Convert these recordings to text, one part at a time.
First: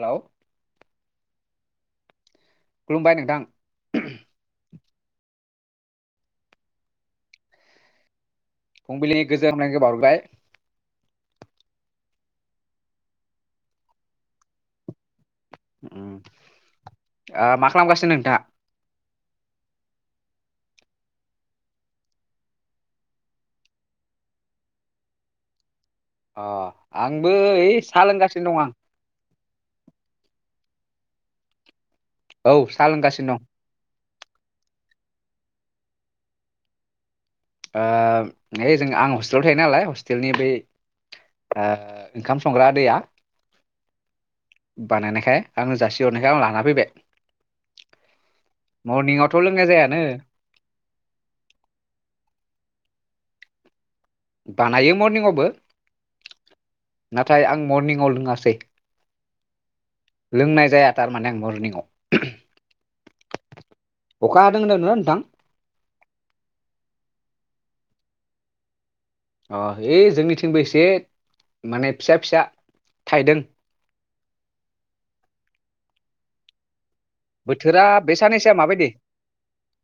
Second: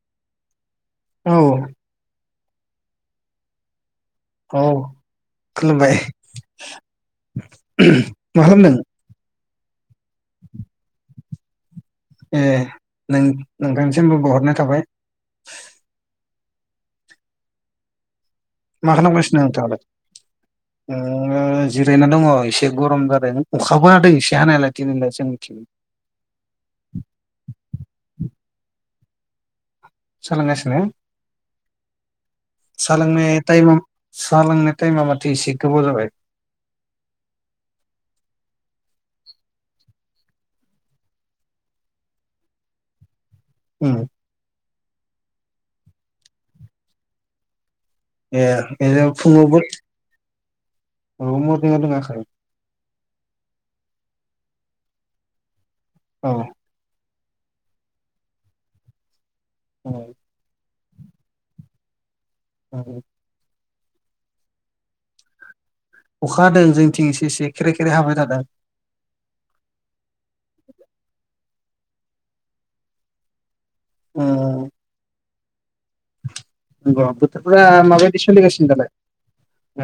Hello औ खुलुमबाय नोंथां औ खुलुमबाय मा खामदों फुंबिलिनि गोजोन हामलायनायखौ बाउहर- बाय ए नों नोंथांसिमबो बाउहरनाय थाबाय उम ओ मा खालामगासिनो नोंथाङा मा खालामगासिनो नोंथाङालाय ओ जिरायना दङ एसे गरम जादों अखाबो हादों एसे हानायालाय दिनैलाय जोंनिथिं अ आंबो ओइ सा लोंगासिनो नो दं आं सा लोंगासिनो औ साहा सा लोंगासिनो दं लोंनाय टाइमाव सा लोंनाय टाइमा माथो इसे गोबाव जाबाय ओ ओइ जों आं हस्टेलाव थायो नालाय हस्टेलनि बै ओ ओंखाम संग्रा आदैया ओम बानायनायखाय आंनो जासिहरनायखाय आं लाना फैबाय ए मरनिंआवथ' फुङावबो लोंनाय जायानो औ मरनिंआव लोङाखै बानायो मरनिंआवबो औ नाथाय आं मरनिंआव लोङासै औ लोंनाय जाया थारमाने आं मरनिंआव [unintelligible] अखा हादों होनदों नोंथां अखा हादों जोंनिथिं एसे एसे ख्रे ख्रे हाबाय थादों। अ ओइ जोंनिथिंबो एसे माने फिसा फिसा थाइदों उक्ष नोंग बोथोरफोरा बोथोरा बे माबायदि साननैसोआ सोलिगासिनो दालाय माबायदि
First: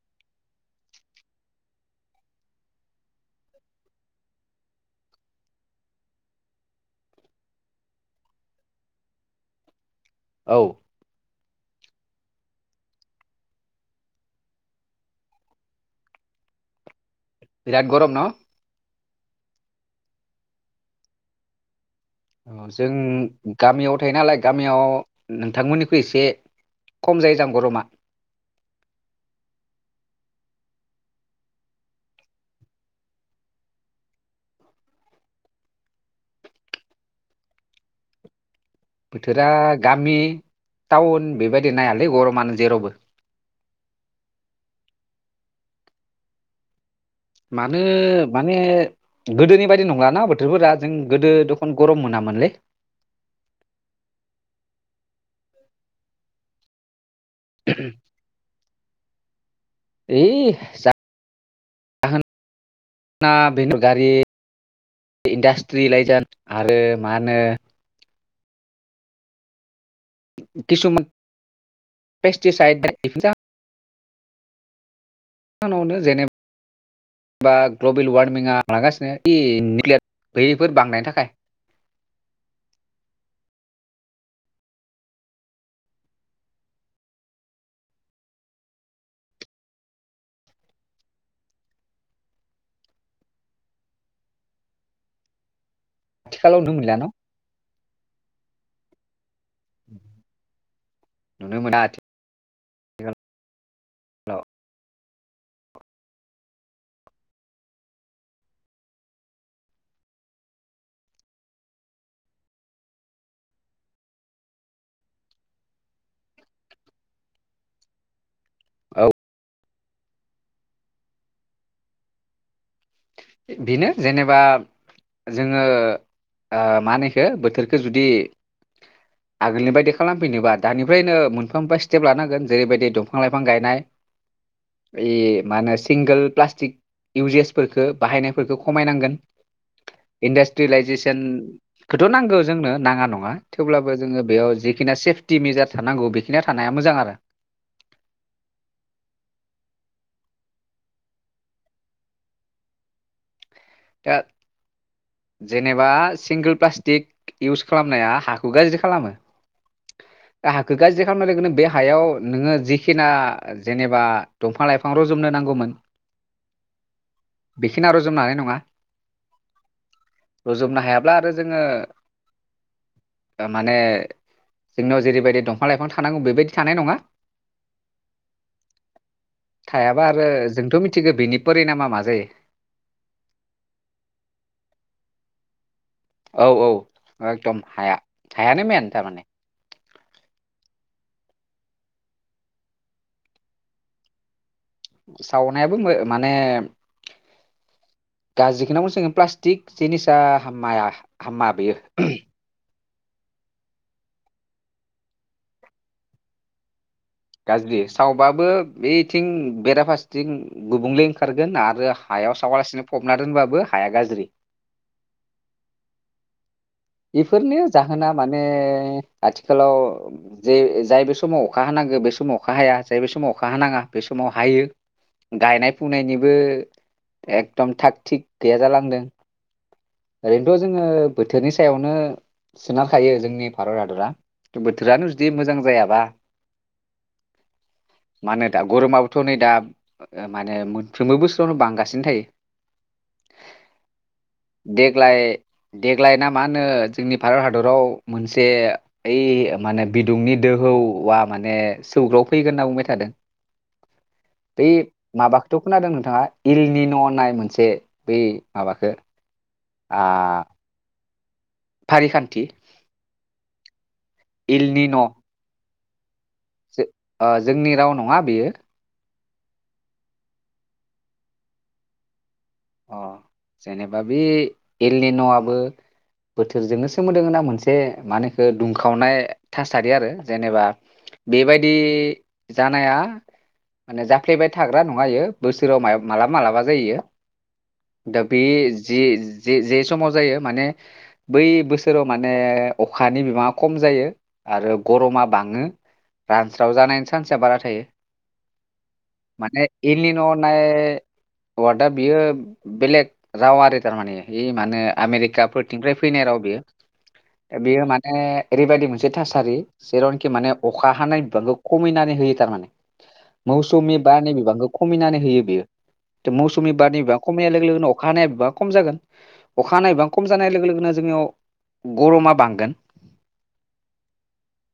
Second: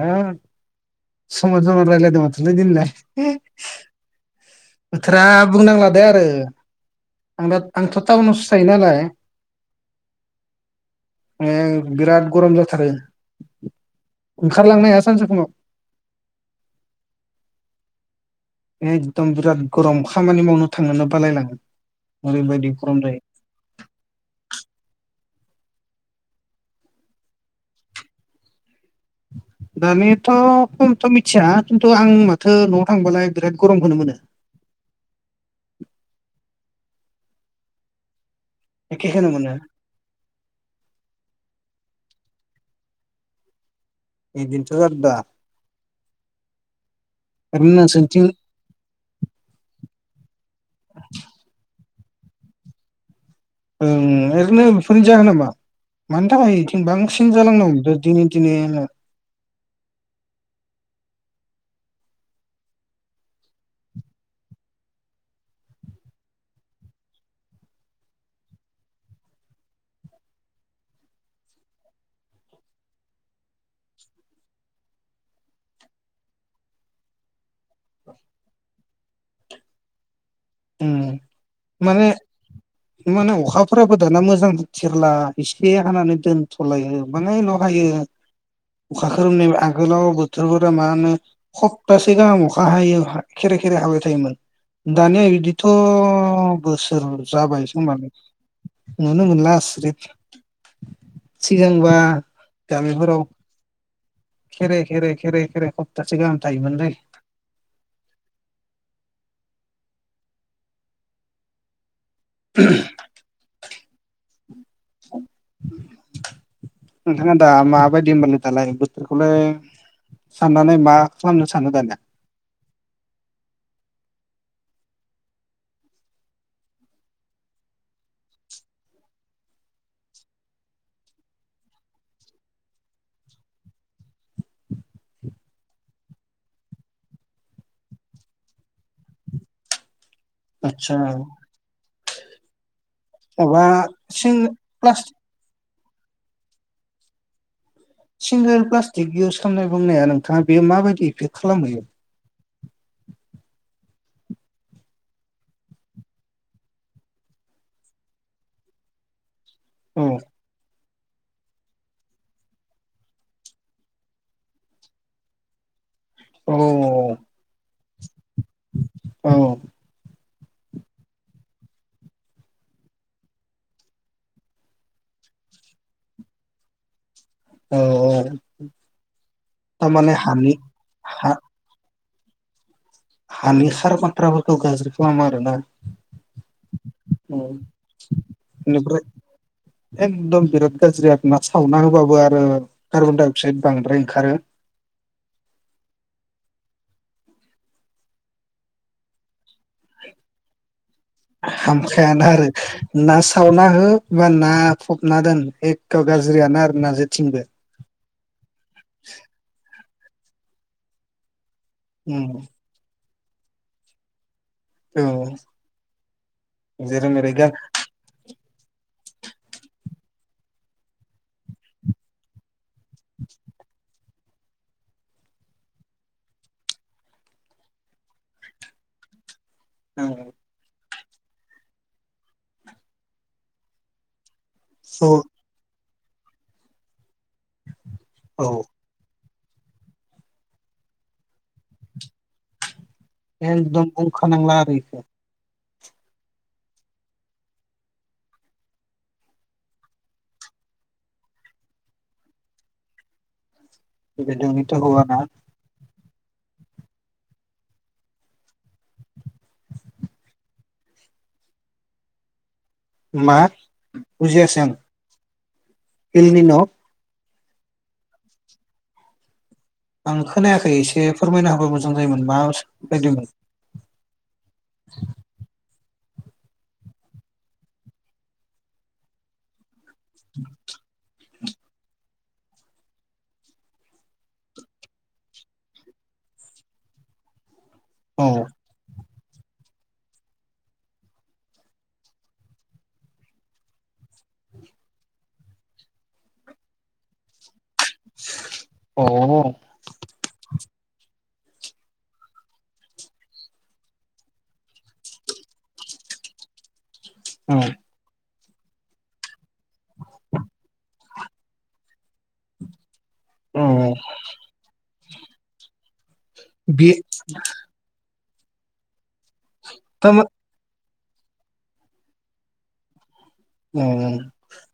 ओ [unintelligible] माथोलाय दिनिलाय बोथोरा बुंनांला दे आरो आं दा आंथ टाउनावसो थायो नालाय औ ओं बिराद गरम जाथारो ओंखारलांनो हाया सानजुफुंङाव बिराद गरम न एकदम बिराद गरम खामानि मावनो थांनोनो बालायलाङो औ ओरैबायदि जों गरम जायो गामियाव थायो नालाय गामियाव नोंथांमोननिख्रुइ इसे खम जायो जां गरमा दानियाथ' खमथ' मिथिया खिन्थु आं माथो न'आव थांबालाय बिराद गरमखौनो मोनो। एखेखौनो बोथोरा मोनो गामि टाउन बेबायदि नायाल है गरमानो जेरावबो। एदिनथ' जादो दा। ओरैनो मानो नोंसोरनिथिं माने गोदोनि बायदि नंलाना बोथोरफोरा जों गोदो दखन गरम मोनामोनलै। ओम ओरैनो बेफोरनो जाहोना मा मानि थाखाय इथिं बां सिन जालांनो हमलों दिनै दिनेनो ओइ [unintelligible] बेनो गारि इन्डास्ट्रि लायजार आरो मा होनो। किसुमान पेस्टिसाइड। [unintelligible] [unintelligible] नावनो जेनेबा ग्लबेल वार्मिंआ लागासिनो। [unintelligible] उम माने माने अखा फोराबो दाना मोजां थेरला एसे हानानै दोनथलायो बाङायल हायो अखा खोरोमनाय आगोलाव बोथोरफोरा मा होनो खप्तासे गाहाम अखा हायो खेरे खेरे हाबाय थायोमोन दानियादि। थह आथिखालाव नुनो मोनला बोसोर न जाबायसं नुनो मोनला। [unintelligible] नुनो मोना सिगांबा आथिखाल गामिफोराव हेल' खेरे खेरे। खेर खेरे खप्तासे गाहाम थायोमोनलै। ओम। नोंथाङा दा माबादि मोनो। दालाय औ बोथोरखौलाय। साननानै मा खालामनो सानो दानिया। बेनो जेनेबा जोङो ओ मा होनोखो बोथोरखो जुदि आगोलनि बायदि खालामफैनोबा दानिफ्रायनो मोनफा मोनफा स्टेप लानांगोन जेरैबायदि दंफां लाइफां गायनाय बे मा होनो सिंगोल प्लास्टिक इउजेसफोरखो। बाहायनायफोरखौ खमायनांगोन। आदसा इन्डास्ट्रियेलाइजेसनखौथ नांगो जोंनो नाङा नङा माबा थेवब्लाबो जोङो सिं बेयाव जिखिनि प्लास्टिक सेफटि मेजार्स। थानांगौ बेखिनिया थानाया मोजां आरो। सिंगोल प्लास्टिक इउस खालामनाय बुंनाया नोंथाङा बे माबायदि इफेक्ट खालामहैयो। दा जेनेबा सिंगोल प्लास्टिक इउस खालामनाया हाखौ गाज्रि खालामो। औ दा हाखो। गाज्रि खालामनाय लोगो लोगोनो बे हायाव नोङो जिखिना जेनेबा दंफां लाइफां रजबनो नांगौमोन औ बेखिना रजबनो हानाय नङा। औ। रुजुबनो हायाब्ला आरो जोङो माने जोंनाव जेरैबायदि दंफां लाइफां थानांगौ बेबायदि थानाय नङा। औ औ थायाबा थारमाने आरो हानि जोंथ मिथिगो हा बेनि परिनामा मा जायो। हानि सार खनथ्राफोरखौ गाज्रि खालामो आरोना। औ औ उम एकदम हाया हायानो मेन बेनिफ्राय थारमाने। एकदम बिराद गाज्रि आरो ना सावना होबाबो आरो कार्बन डाइ, अक्साइद बांद्राय ओंखारो। सावनायाबो मो-माने गाज्रि खोनो जोंङो प्लास थिग जिनिसा हामाया हामा बेयो हामखायाना आरो ना सावना हो बा ना फबना दोन एख गाज्रियानो आरो ना जे गाज्रि सावबाबो बेथिं बेराफारस थिं गुबुंले ओंखारगोन आरो उम हायाव सावालासिनो फबना दोनबाबो हाया गाज्रि औ जेरै मेरै गा बेफोरनि जाहोना माने ने आथिखालाव जे जाय बे समाव अखा हानांगौ बे समाव अखा हाया जाय बे समाव अखा हानाङा बे समाव हायो गायनाय फुनायनिबो एकदम थाग थिग गैया जालांदों। औ ओरै नोथ‌ जोंङो बोथोरनि सायावनो सोनारखायो जोंनि भारत हादरा बोथोरानो स' जुदि मोजां जायाबा मानो औ दा गरमा थ नै दा माने मोनफ्रोमबो बोसोरावनो बांगासिनो थायो। एकदम बुंंखा नांला आरो ब इखो देग्लाय देग्लाय ना मा होनो जोंनि भारत हादराव मोनसे ओइ माने बिदुंनि दोहौवा माने सौग्राव फैगोन होनना बुंबाय थादों। बे बेबायदिथ' हौवाना माबाखौथ खोनादों नोंथा आ इलनिन होननाय मोनसे बै माबाखो आ फारि खान्थि मा? बुजियासै आं एलनिन' एलनिन'? ओ जोंनि राव नंङा बेयो। आं खोनायाखै एसे फोरमायना होबा मोजां जायोमोन मा अ बायदिमोन जेनेबा बे एलनिन'आबो बोथोरजोंनो सोमोन्दो गोनां मोनसे मा होनो बेखो दुंखावनाय थास सारि आरो जेनेबा बेबायदि जानाया माने जाफ्लेबाय थाग्रा नङा इयो बोसोराव मायाब मालाबा जायो। दा औ बे जेज जे-जे समाव जायो माने बै बोसोराव माने अखानि बिबाङा खम जायो। आरो गरमा बाङो रानस्राव जानायनि सान्स बारा थायो। औ माने एलिनन'होन्नाय अवार्डआ बियो बेलेग राव आरो थारमाने इ मा होनो आमेरिकाफोरथिफ्राय फैनाय राव बेयो। औ बियो माने ओरैबायदि मोनसे थासारि जेरावनाखि माने अखा हानाय बिबांखौ खमायनानै होयो थारमाने। औ मौसुमि बारनि बिबांखौ खमिनानै होयो बेयो मौसुमि बे बारनि बिबां खमनिया लोगो लोगोनो अखा हानाय बिबाङा खम जागोन अखा नायबा थारमा खम जानाय लोगो लोगोनो जोंनियाव गरमा बांगोन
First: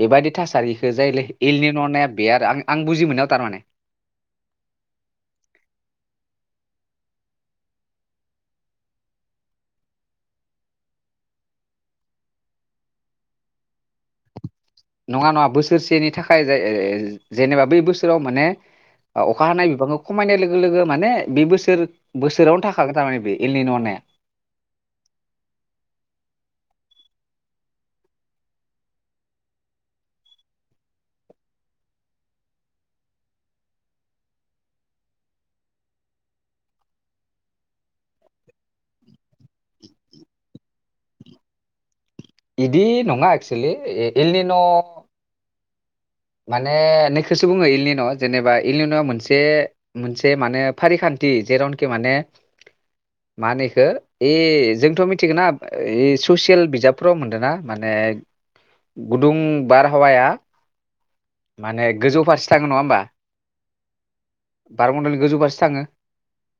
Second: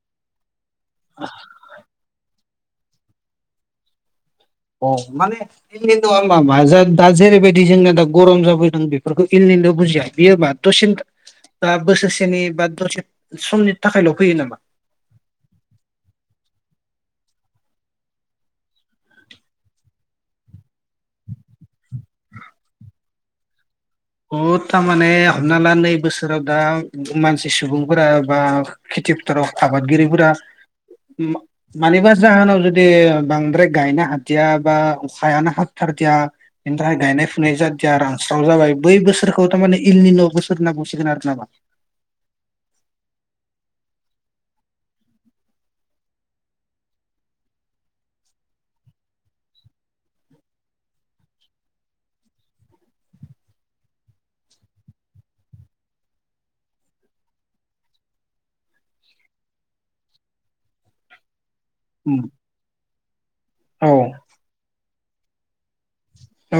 बेबायदि थासारिखौ जायलै एलनि अनाया बे आरो आं आं बुजि मोन्नायाव थारमाने। अ माने इललि दआ मा दा जेरैबायदि जोंना दा गरम जाबो जों बेफोरखौ इललिड बुजिया बियोबा दसे बा बोसोरसेनि बा दसे समनि थाखायल फैयो नामा? नङा नङा बोसोरसेनि थाखाय जे जेनेबा बै बोसोराव माने अखा हानाय बिबांखौ खमायनाय लोगो लोगो माने बे बोसोर बोसोरावनो थाखागोन थारमाने बे एलनि न होन्नाया। बह थारमाने हमना ला नै बोसोराव दा मानसि सुबुंफोरा बा खेथि फोथाराव आबादगिरिफोरा मानिबा जाहोनाव जुदि बांद्राय गायनो हादिया बा अखायानो हाथाथारदिया बेनि थाखाय गायनाय फुनाय जाादिया रानस्राव जाबाय बै बोसोरखौ थारमाने इलनि न बोसोर होन्ना बुंसिगोन आरो नामा? बिदि नङा एक्सुवेलि एलनि न माने नोखोसो बुङो इललिन जेनेबा इललिनआ मोनसे मोनसे माने फारिखान्थि जेरावनाखि माने मा होनो इखो एह जोंथ मिथिगोना ससियेल बिजाबफोराव मोन्दो ना माने गुदुं बारहावाया माने गोजौ फारसे थाङो नङा होमबा औ। बारमन्दलनि गोजौ फारसे थाङो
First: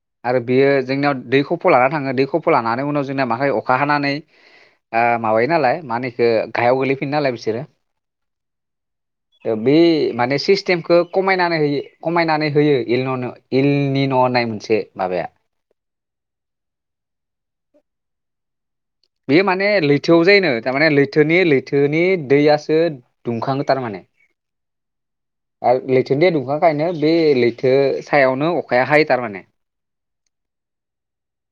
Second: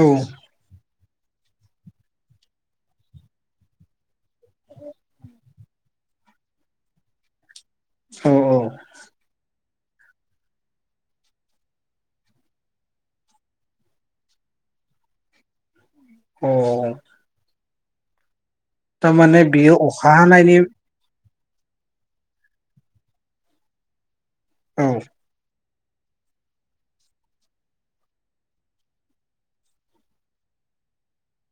औ आरो बेयो जोंनियाव दै खफ लाना थाङो दै खफ लानानै उनाव जोंना माखाय अखा हानानै ओ माबायो नालाय मानि ओ गाहायाव गोलैफिन नालाय बिसोरो औ औ। बे माने सिस्टेमखौ खमायनानै होयो खमायनानै होयो इलन नो इलनि न होन्नाय मोनसे माबाया अ। थारमाने बियो अखा हानायनि थोनि लैथोनि दैयासो दुंखाङो थारमाने। औ। आरो लैथोनि दै दुंखांखायनो बे लैथो सायावनो अखाया हायो थारमाने।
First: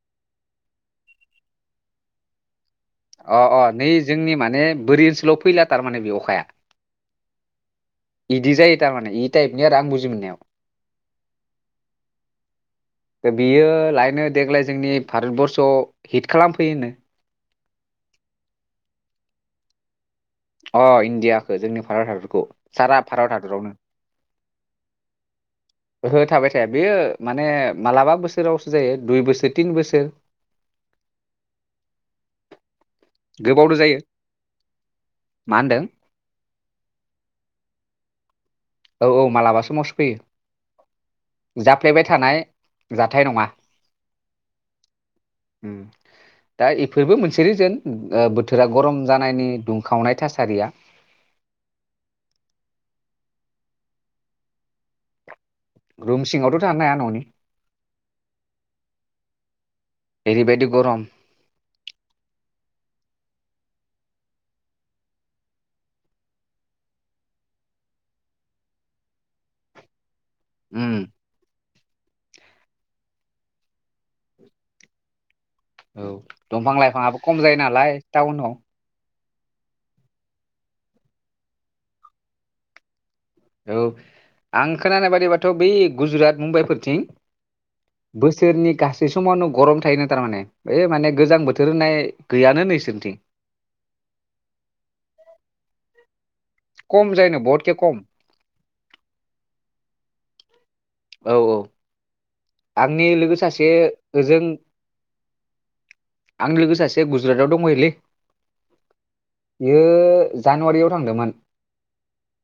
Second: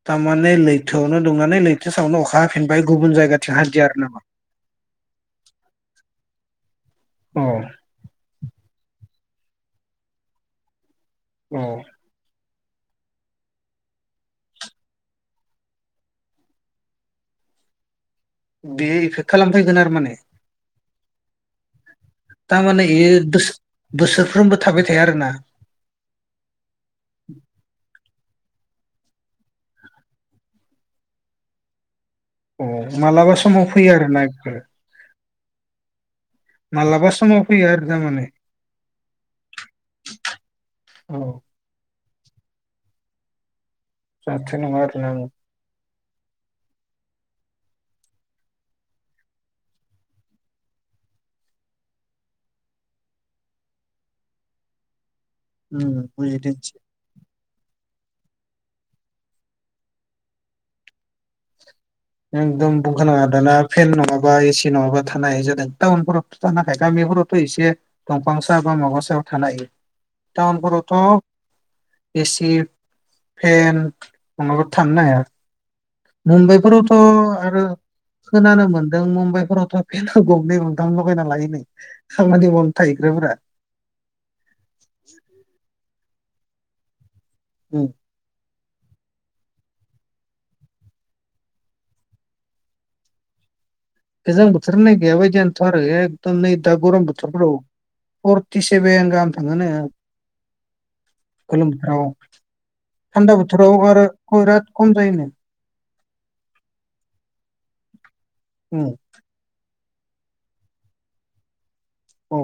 थारमाने लैथोआवनो दुंनानै लैथो सावनो अखा हाफिन अ अ नै जोंनि माने बोरि ओन्सोलाव फैला थारमाने बे अखाया। औ इदि जायो थारमाने इद टाइपनि आरो आं बुजि मोन्नायाव। अ। दा बियो लायनो देग्लाय जोंनि भारतबर्सआव हिट खालामफैयोनो। बेयो एफेक्ट खालामफैगोन आरो माने? अ इण्डियाखौ जोंनि भारत हादरखौ थारमाने सारा इयो भारत बोस हादरावनो बोसोरफ्रोमबो थाबाय थाया आरो ना। ओहो थाबाय थाया बेयो माने मालाबा बोस सोरावसो जायो दुइ बोसोर तिन बोसोर अ मालाबा समाव गोबावनो फैयो जायो आरोना बेफोरो? मा होनदों? मालाबा समाव फैया आरो ना माने? औ औ मालाबा समावसो औ फैयो जाफ्लेबाय था थानाय जाथाय नङा। जाथाय नङा आरोना औ उम दा इफोरबो मोनसे रिजोन बोथोरा गरम जानायनि दुंखावनाय थासारिया। उम रुम बुजिदों सिङावथ' थानो हाया न'नि [inaudible] ओरैबायदि गरम एकदम बुंखा नाङा दाना फेन नङाबा एसि नङाबा थानो ह जादों टाउनफोरावथ' थानो हाखाया गामिफोरावथ' एसे दंफांसा बा माबा सायाव थानो हायो। उम ताउनफोरावथ' एसि फेन नङाबाथ' थानोनो हाया। औ दंफां मुम्बाइफोरावथ' लााय फांआबो खम जायो नालाय टाउनाव। फोरावथ' फेनानो गंनै गंथाम लगायना लायोनो खामानि मावनो थाहैग्राफोरा। औ आं खोनानाय बादिबाथ' बै गुजरात मुम्बाइफोरथिं उम बोसोरनि गासै समावनो गरम थायो नो थारमाने ओइ माने गोजां बोथोर होननाय गैयानो नो इसोरनिथिं गोजां बोथोर गैया बादियानो थ' आरो एग नै दा खम गरम जायोनो बोथोरफ्राव बहुदखे खम फरटिसेभेन गाहाम थाङोनो। खलुम औ आंनि लोगो थान्दा सासे बोथोराव आरो ओजों [unintelligible] खम जायोनो। आंनि लोगो सासे गुज गुजरातआव दंहैलै। उम बियो जानुवारियाव थांदोंमोन। औ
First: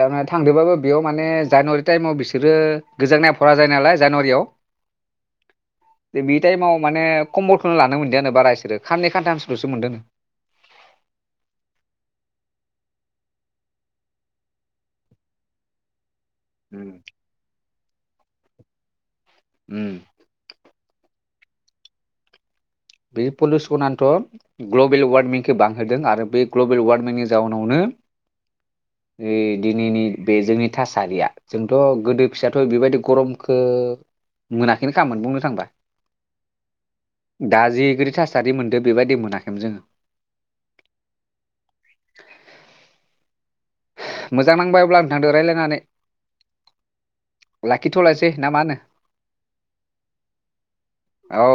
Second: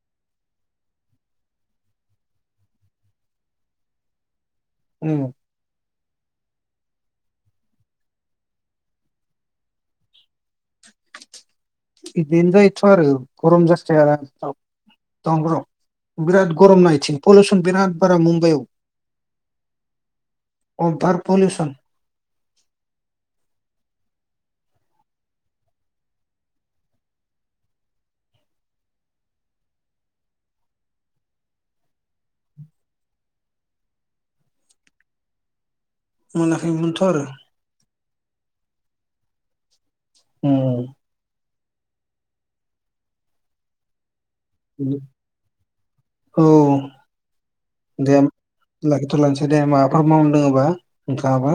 जाङा थांदोंबाबो बेयाव माने जानुवारि टाइमाव बिसोरो गोजांनाय भ'रा जायो नालाय जानुवारियाव उम द बे टाइमाव माने कम्बलखौनो लानो मोनदियानो बारा इसोरो खाननै खान्थामसलसो मोनदों। बिदिनो जायोथ आरो गरम जासथाय [inaudible] बिराद गरम ना इथिं पलिउसन बिराद। फोरा मुमबाइ। उम। बार पलिउसन। बे पलिउसनानोथ ग्लबेल वारमिंखौ बांहोदों आरो बे ग्लबेल वारमिंनि जाउनावनो दिनैनि बे जोंनि थासारिया जोंथ गोदो फिसायाथ बेबायदि गरमखौ मोनाखैनो खामोन बुंनो थांबा मोनाखै मोनथ आरो दा जिबायदि थासारि मोनदों बेबायदि मोनाखैमोन जोङो। ओम मोजां नांबाय अब्ला नोंथांदो रायलायनानै औ दे लाखिथ'लायसै ना मा होनो लाखिथ लानोसै दे माबाफोर मावदोंङबा नोंथाङाबा।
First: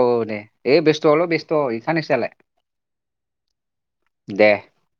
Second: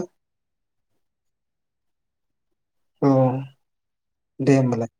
ए बेस्थल बेस्थ सानैसोआलाय। औ दे होनबालाय।